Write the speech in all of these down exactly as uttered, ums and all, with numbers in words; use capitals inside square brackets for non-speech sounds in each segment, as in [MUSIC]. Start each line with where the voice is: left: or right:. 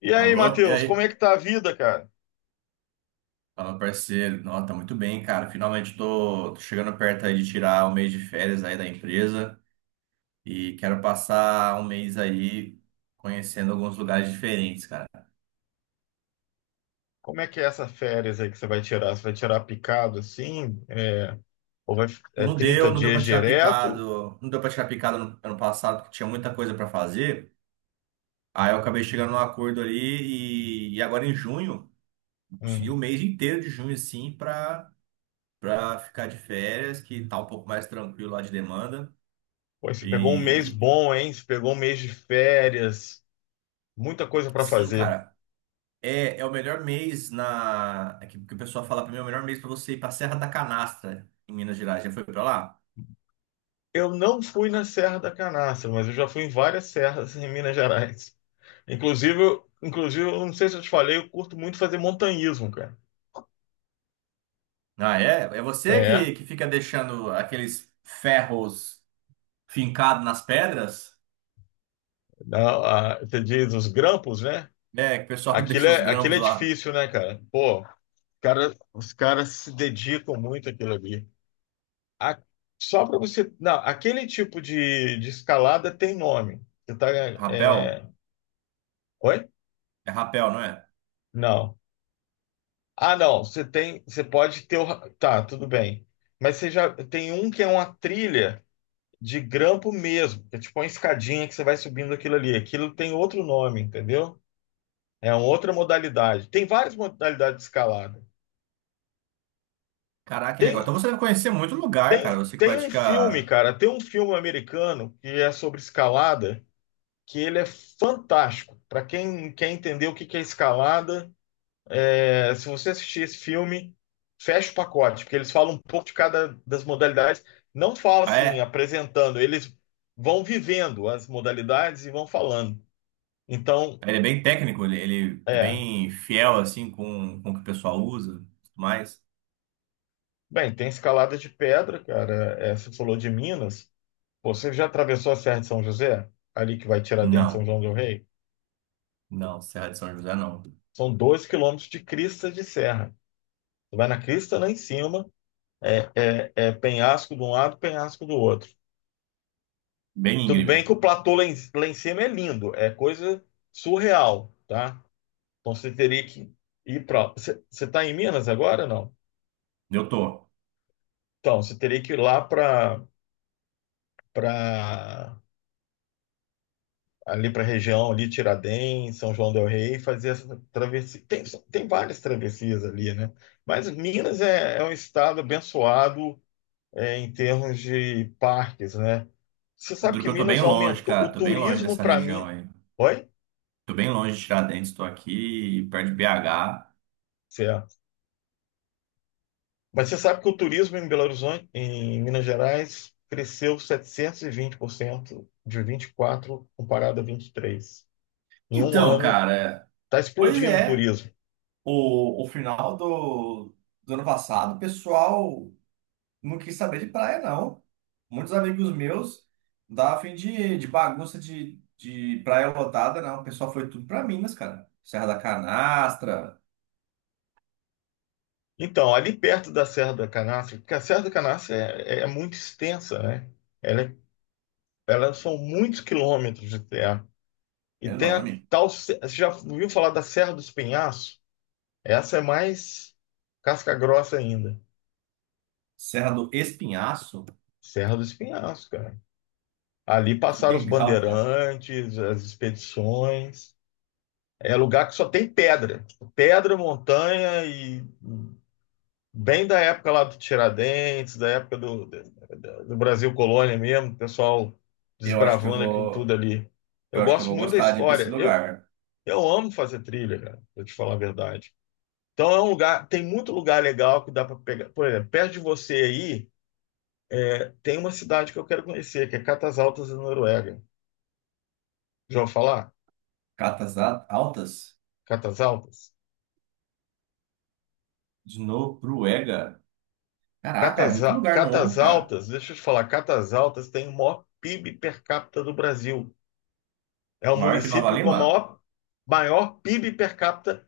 left: E aí,
right: Alô, e
left: Matheus,
right: aí?
left: como é que tá a vida, cara?
right: Fala, parceiro. Nossa, tá muito bem, cara. Finalmente tô, tô chegando perto aí de tirar um mês de férias aí da empresa e quero passar um mês aí conhecendo alguns lugares diferentes, cara.
left: Como é que é essa férias aí que você vai tirar? Você vai tirar picado assim? É, ou vai, é
right: Não
left: trinta
right: deu, não deu pra
left: dias
right: tirar
left: direto?
right: picado, não deu pra tirar picado no ano passado, porque tinha muita coisa pra fazer. Aí eu acabei chegando num acordo ali e, e agora em junho, eu consegui o
left: Hum.
right: mês inteiro de junho, assim, pra, pra ficar de férias, que tá um pouco mais tranquilo lá de demanda.
left: Pô, você pegou um mês
right: E
left: bom, hein? Você pegou um mês de férias, muita coisa para
right: sim,
left: fazer.
right: cara. É, é o melhor mês. Na. é Que, que o pessoal fala pra mim, é o melhor mês pra você ir pra Serra da Canastra, em Minas Gerais. Já foi pra lá?
left: Eu não fui na Serra da Canastra, mas eu já fui em várias serras em Minas Gerais. Inclusive, eu- inclusive, eu não sei se eu te falei, eu curto muito fazer montanhismo, cara.
right: Ah, é? É você
left: É,
right: que, que fica deixando aqueles ferros fincados nas pedras?
left: não, a, você diz os grampos, né?
right: É, que o pessoal [LAUGHS]
left: Aquilo
right: deixa os
left: é, aquilo
right: grampos
left: é
right: lá.
left: difícil, né, cara? Pô, cara, os caras se dedicam muito àquilo ali. A- Só para você. Não, aquele tipo de, de escalada tem nome. Você tá. é,
right: Rapel?
left: Oi?
right: É rapel, não é?
left: Não. Ah, não. Você tem. Você pode ter. o ra- Tá, tudo bem. Mas você já tem um que é uma trilha de grampo mesmo, que é tipo uma escadinha que você vai subindo aquilo ali. Aquilo tem outro nome, entendeu? É uma outra modalidade. Tem várias modalidades de escalada.
right: Caraca, que legal.
left: Tem,
right: Então você deve conhecer muito lugar, cara.
left: Tem,
right: Você que
left: tem um filme,
right: pratica.
left: cara, tem um filme americano que é sobre escalada, que ele é fantástico. Para quem quer entender o que que é escalada, é, se você assistir esse filme, fecha o pacote, porque eles falam um pouco de cada das modalidades. Não fala
right: Ah,
left: assim,
right: é?
left: apresentando, eles vão vivendo as modalidades e vão falando. Então,
right: Ele é bem técnico, ele, ele é
left: é.
right: bem fiel, assim, com, com o que o pessoal usa e tudo mais.
left: Bem, tem escalada de pedra, cara. É, você falou de Minas. Pô, você já atravessou a Serra de São José? Ali que vai tirar Tiradentes, São
right: Não,
left: João del Rei?
right: não, Serra de São José não.
left: São dois quilômetros de crista de serra. Tu vai na crista lá em cima, é, é penhasco de um lado, penhasco do outro.
right: Bem
left: Tudo bem
right: íngreme.
left: que o platô lá em, lá em cima é lindo, é coisa surreal, tá? Então você teria que ir para. Você está em Minas agora, não?
right: Eu tô.
left: Então você teria que ir lá para para ali para a região ali Tiradentes, São João del Rei, e fazer essa travessia. Tem, tem várias travessias ali, né? Mas Minas é, é um estado abençoado é, em termos de parques, né? Você
right: Eu
left: sabe
right: duro
left: que
right: que eu tô bem
left: Minas
right: longe,
left: aumentou
right: cara.
left: o
right: Tô bem longe
left: turismo
right: dessa
left: para
right: região
left: mim.
right: aí.
left: Oi?
right: Tô bem longe de Tiradentes, tô aqui perto de B H.
left: Certo. Mas você sabe que o turismo em Belo Horizonte, em Minas Gerais, cresceu setecentos e vinte por cento de vinte e quatro comparado a vinte e três. Em um
right: Então,
left: ano,
right: cara,
left: está
right: pois
left: explodindo o
right: é.
left: turismo.
right: O, o final do, do ano passado, o pessoal não quis saber de praia, não. Muitos amigos meus davam fim de, de bagunça de, de praia lotada, não. O pessoal foi tudo pra Minas, cara. Serra da Canastra,
left: Então, ali perto da Serra da Canastra, porque a Serra da Canastra é, é é muito extensa, né? Ela, é- Ela são muitos quilômetros de terra. E
right: é
left: tem a
right: enorme.
left: tal. se- Você já ouviu falar da Serra dos Penhascos? Essa é mais casca grossa ainda.
right: Serra do Espinhaço.
left: Serra do Espinhaço, cara. Ali
right: Que
left: passaram os
right: legal, cara.
left: bandeirantes, as expedições. É lugar que só tem pedra. Pedra, montanha e bem da época lá do Tiradentes, da época do, do, do Brasil Colônia mesmo, o pessoal
right: Eu acho que eu
left: desbravando aquilo tudo
right: vou.
left: ali.
right: Eu
left: Eu
right: acho que eu
left: gosto
right: vou
left: muito da
right: gostar de ir pra esse
left: história. Eu,
right: lugar.
left: eu amo fazer trilha, cara, pra te falar a verdade. Então é um lugar, tem muito lugar legal que dá para pegar. Por exemplo, perto de você aí. É, tem uma cidade que eu quero conhecer, que é Catas Altas, na Noruega. Já ouviu falar?
right: Catas A- Altas
left: Catas Altas?
right: de Noruega. Caraca, é
left: Catas,
right: muito
left: Al-
right: lugar novo,
left: Catas
right: cara.
left: Altas, deixa eu te falar, Catas Altas tem o maior PIB per capita do Brasil. É o
right: Maior que Nova
left: município com o
right: Lima?
left: maior, maior PIB per capita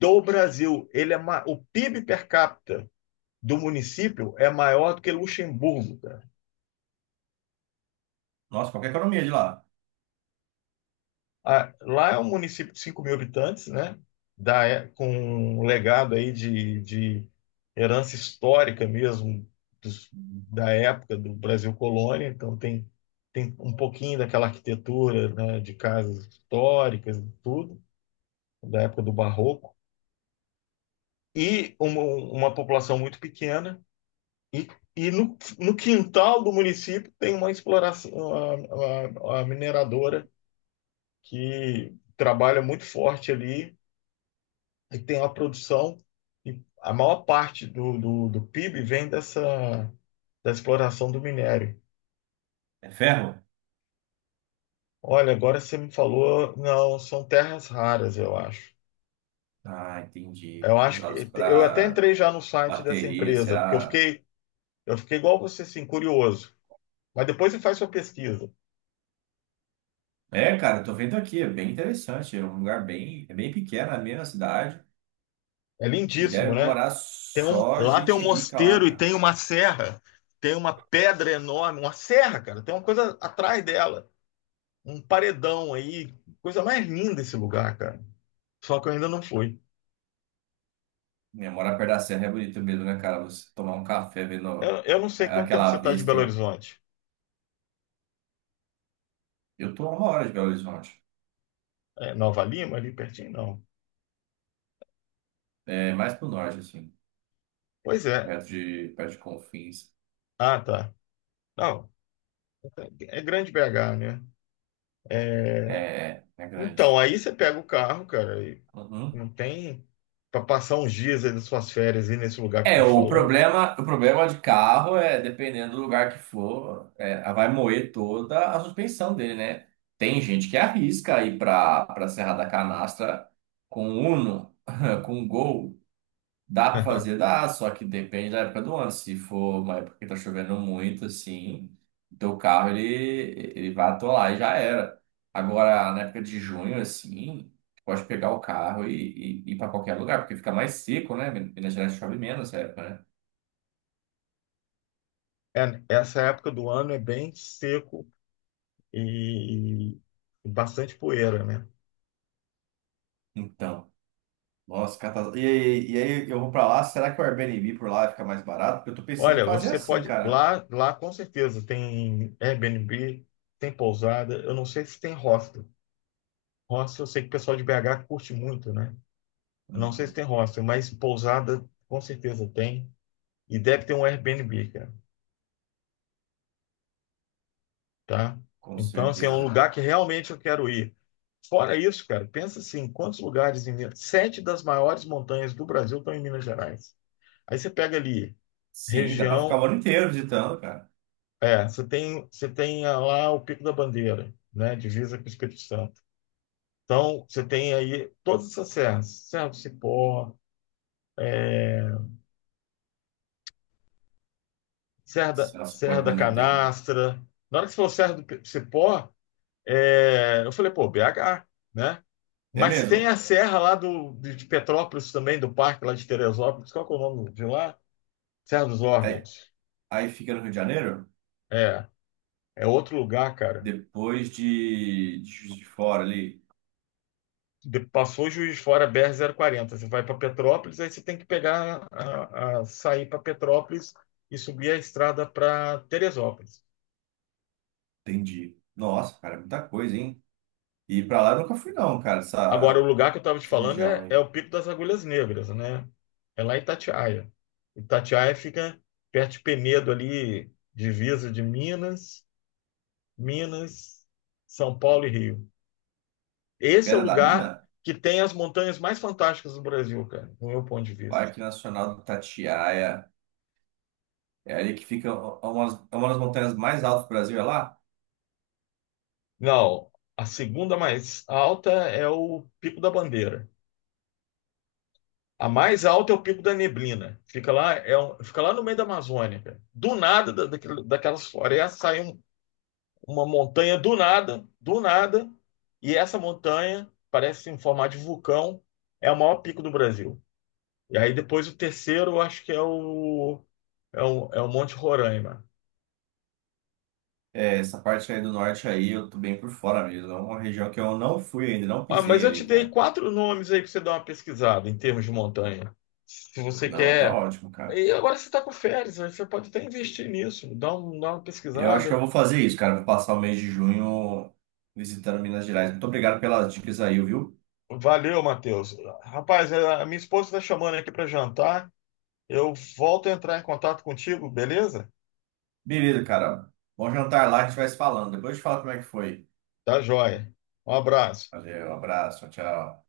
left: do Brasil. Ele é ma- o PIB per capita do município é maior do que Luxemburgo, cara.
right: Nossa, qual que é a economia de lá?
left: Ah, lá é um município de cinco mil habitantes, né? Da, é- com um legado aí de, de herança histórica mesmo dos- da época do Brasil colônia. Então tem, tem um pouquinho daquela arquitetura, né, de casas históricas e tudo, da época do Barroco. E uma, uma população muito pequena. E, e no, no quintal do município tem uma exploração, a, a a mineradora que trabalha muito forte ali e tem uma produção, e a maior parte do, do, do PIB vem dessa, da exploração do minério.
right: É ferro?
left: Olha, agora você me falou, não, são terras raras, eu acho.
right: Ah, entendi.
left: Eu acho que
right: Usados
left: eu até
right: para
left: entrei já no site dessa
right: bateria,
left: empresa, porque eu
right: será?
left: fiquei, eu fiquei igual você, assim, curioso. Mas depois você faz sua pesquisa.
right: É, cara, eu tô vendo aqui, é bem interessante. É um lugar bem, é bem pequeno, é meio na cidade.
left: É
right: E
left: lindíssimo,
right: deve
left: né?
right: morar
left: Tem um,
right: só
left: lá tem
right: gente
left: um
right: rica lá,
left: mosteiro e
right: cara.
left: tem uma serra, tem uma pedra enorme, uma serra, cara. Tem uma coisa atrás dela, um paredão aí, coisa mais linda esse lugar, cara. Só que eu ainda não fui.
right: É, morar perto da serra é bonito mesmo, né, cara? Você tomar um café
left: Eu,
right: vendo
left: eu não sei quanto tempo você
right: aquela
left: está de Belo
right: vista.
left: Horizonte.
right: Eu tô a uma hora de Belo Horizonte.
left: É Nova Lima, ali pertinho? Não.
right: É mais pro norte, assim,
left: Pois é.
right: perto de, perto de Confins.
left: Ah, tá. Não, é grande B H, né? É,
right: É, é
left: Então,
right: grande.
left: aí você pega o carro, cara, e
right: Uhum.
left: não tem para passar uns dias aí das suas férias aí nesse lugar que eu tô
right: É,
left: te
right: o
left: falando.
right: problema, o problema de carro é, dependendo do lugar que for, é, vai moer toda a suspensão dele, né? Tem gente que arrisca ir para para Serra da Canastra com Uno, [LAUGHS] com Gol. Dá pra fazer?
left: [LAUGHS]
right: Dá, só que depende da época do ano. Se for uma época que tá chovendo muito, assim, teu carro ele, ele vai atolar e já era. Agora, na época de junho, assim, tu pode pegar o carro e, e ir pra qualquer lugar, porque fica mais seco, né? Minas Gerais chove menos nessa época, né?
left: É, essa época do ano é bem seco e, e bastante poeira, né?
right: Então, nossa, catas- E aí, e aí eu vou pra lá, será que o Airbnb por lá fica mais barato? Porque eu tô pensando em
left: Olha,
right: fazer
left: você
right: assim,
left: pode
right: cara.
left: lá, lá com certeza tem Airbnb, tem pousada. Eu não sei se tem hostel. Hostel, eu sei que o pessoal de B H curte muito, né? Eu não sei se
right: Uhum,
left: tem hostel, mas pousada com certeza tem. E deve ter um Airbnb, cara, tá?
right: com
left: Então, assim, é um
right: certeza.
left: lugar que realmente eu quero ir. Fora isso, cara, pensa assim, quantos lugares em Minas... Sete das maiores montanhas do Brasil estão em Minas Gerais. Aí você pega ali,
right: Sim, dá pra ficar o
left: região...
right: ano inteiro visitando, cara.
left: É, você tem, você tem ah, lá o Pico da Bandeira, né? Divisa com o Espírito Santo. Então, você tem aí todas essas serras. Serra do Cipó, é, Serra da,
right: Nossa, como é
left: Serra da
right: bonito, hein?
left: Canastra. Na hora que você falou Serra do Pe- Cipó, é, eu falei, pô, B H, né?
right: É
left: Mas tem
right: mesmo?
left: a serra lá do, de de Petrópolis também, do parque lá de Teresópolis. Qual que é o nome de lá? Serra dos
right: Aí,
left: Órgãos.
right: aí fica no Rio de Janeiro,
left: É, É outro lugar, cara.
right: depois de, de Juiz de Fora ali.
left: De- passou Juiz de Fora, br quarenta. Você vai para Petrópolis, aí você tem que pegar, a, a- sair para Petrópolis e subir a estrada para Teresópolis.
right: Entendi. Nossa, cara, é muita coisa, hein? E pra lá eu nunca fui, não, cara,
left: Agora, o
right: essa,
left: lugar que eu estava te
right: essa
left: falando
right: região
left: é, é
right: aí.
left: o Pico das Agulhas Negras, né? É lá em Itatiaia. Itatiaia fica perto de Penedo ali, divisa de Minas, Minas, São Paulo e Rio. Esse é o
right: Pedra da
left: lugar
right: Mina,
left: que tem as montanhas mais fantásticas do Brasil, cara, do meu ponto de vista.
right: Parque Nacional do Itatiaia. É ali que fica é uma, das- é uma das montanhas mais altas do Brasil, é lá?
left: Não, a segunda mais alta é o Pico da Bandeira. A mais alta é o Pico da Neblina. Fica lá, é um- fica lá no meio da Amazônia, cara. Do nada da, daquele- daquelas florestas sai um, uma montanha do nada, do nada, e essa montanha parece em formato de vulcão, é o maior pico do Brasil. E aí depois o terceiro, eu acho que é o, é o, é o Monte Roraima.
right: É, essa parte aí do norte aí, eu tô bem por fora mesmo. É uma região que eu não fui ainda, não
left: Ah, mas
right: pisei
left: eu te
right: ali,
left: dei
right: cara.
left: quatro nomes aí para você dar uma pesquisada em termos de montanha. Se você
right: Não, tá
left: quer.
right: ótimo, cara.
left: E agora você está com férias, aí você pode até investir nisso, dá, um, dá uma
right: E eu acho que
left: pesquisada.
right: eu vou fazer isso, cara. Vou passar o mês de junho visitando Minas Gerais. Muito obrigado pelas dicas aí, viu?
left: Valeu, Matheus. Rapaz, é, a minha esposa está chamando aqui para jantar. Eu volto a entrar em contato contigo, beleza?
right: Beleza, cara. Bom jantar lá, a gente vai se falando. Depois eu te falo como é que foi.
left: Tá joia. Um abraço.
right: Valeu, abraço, tchau. Tchau.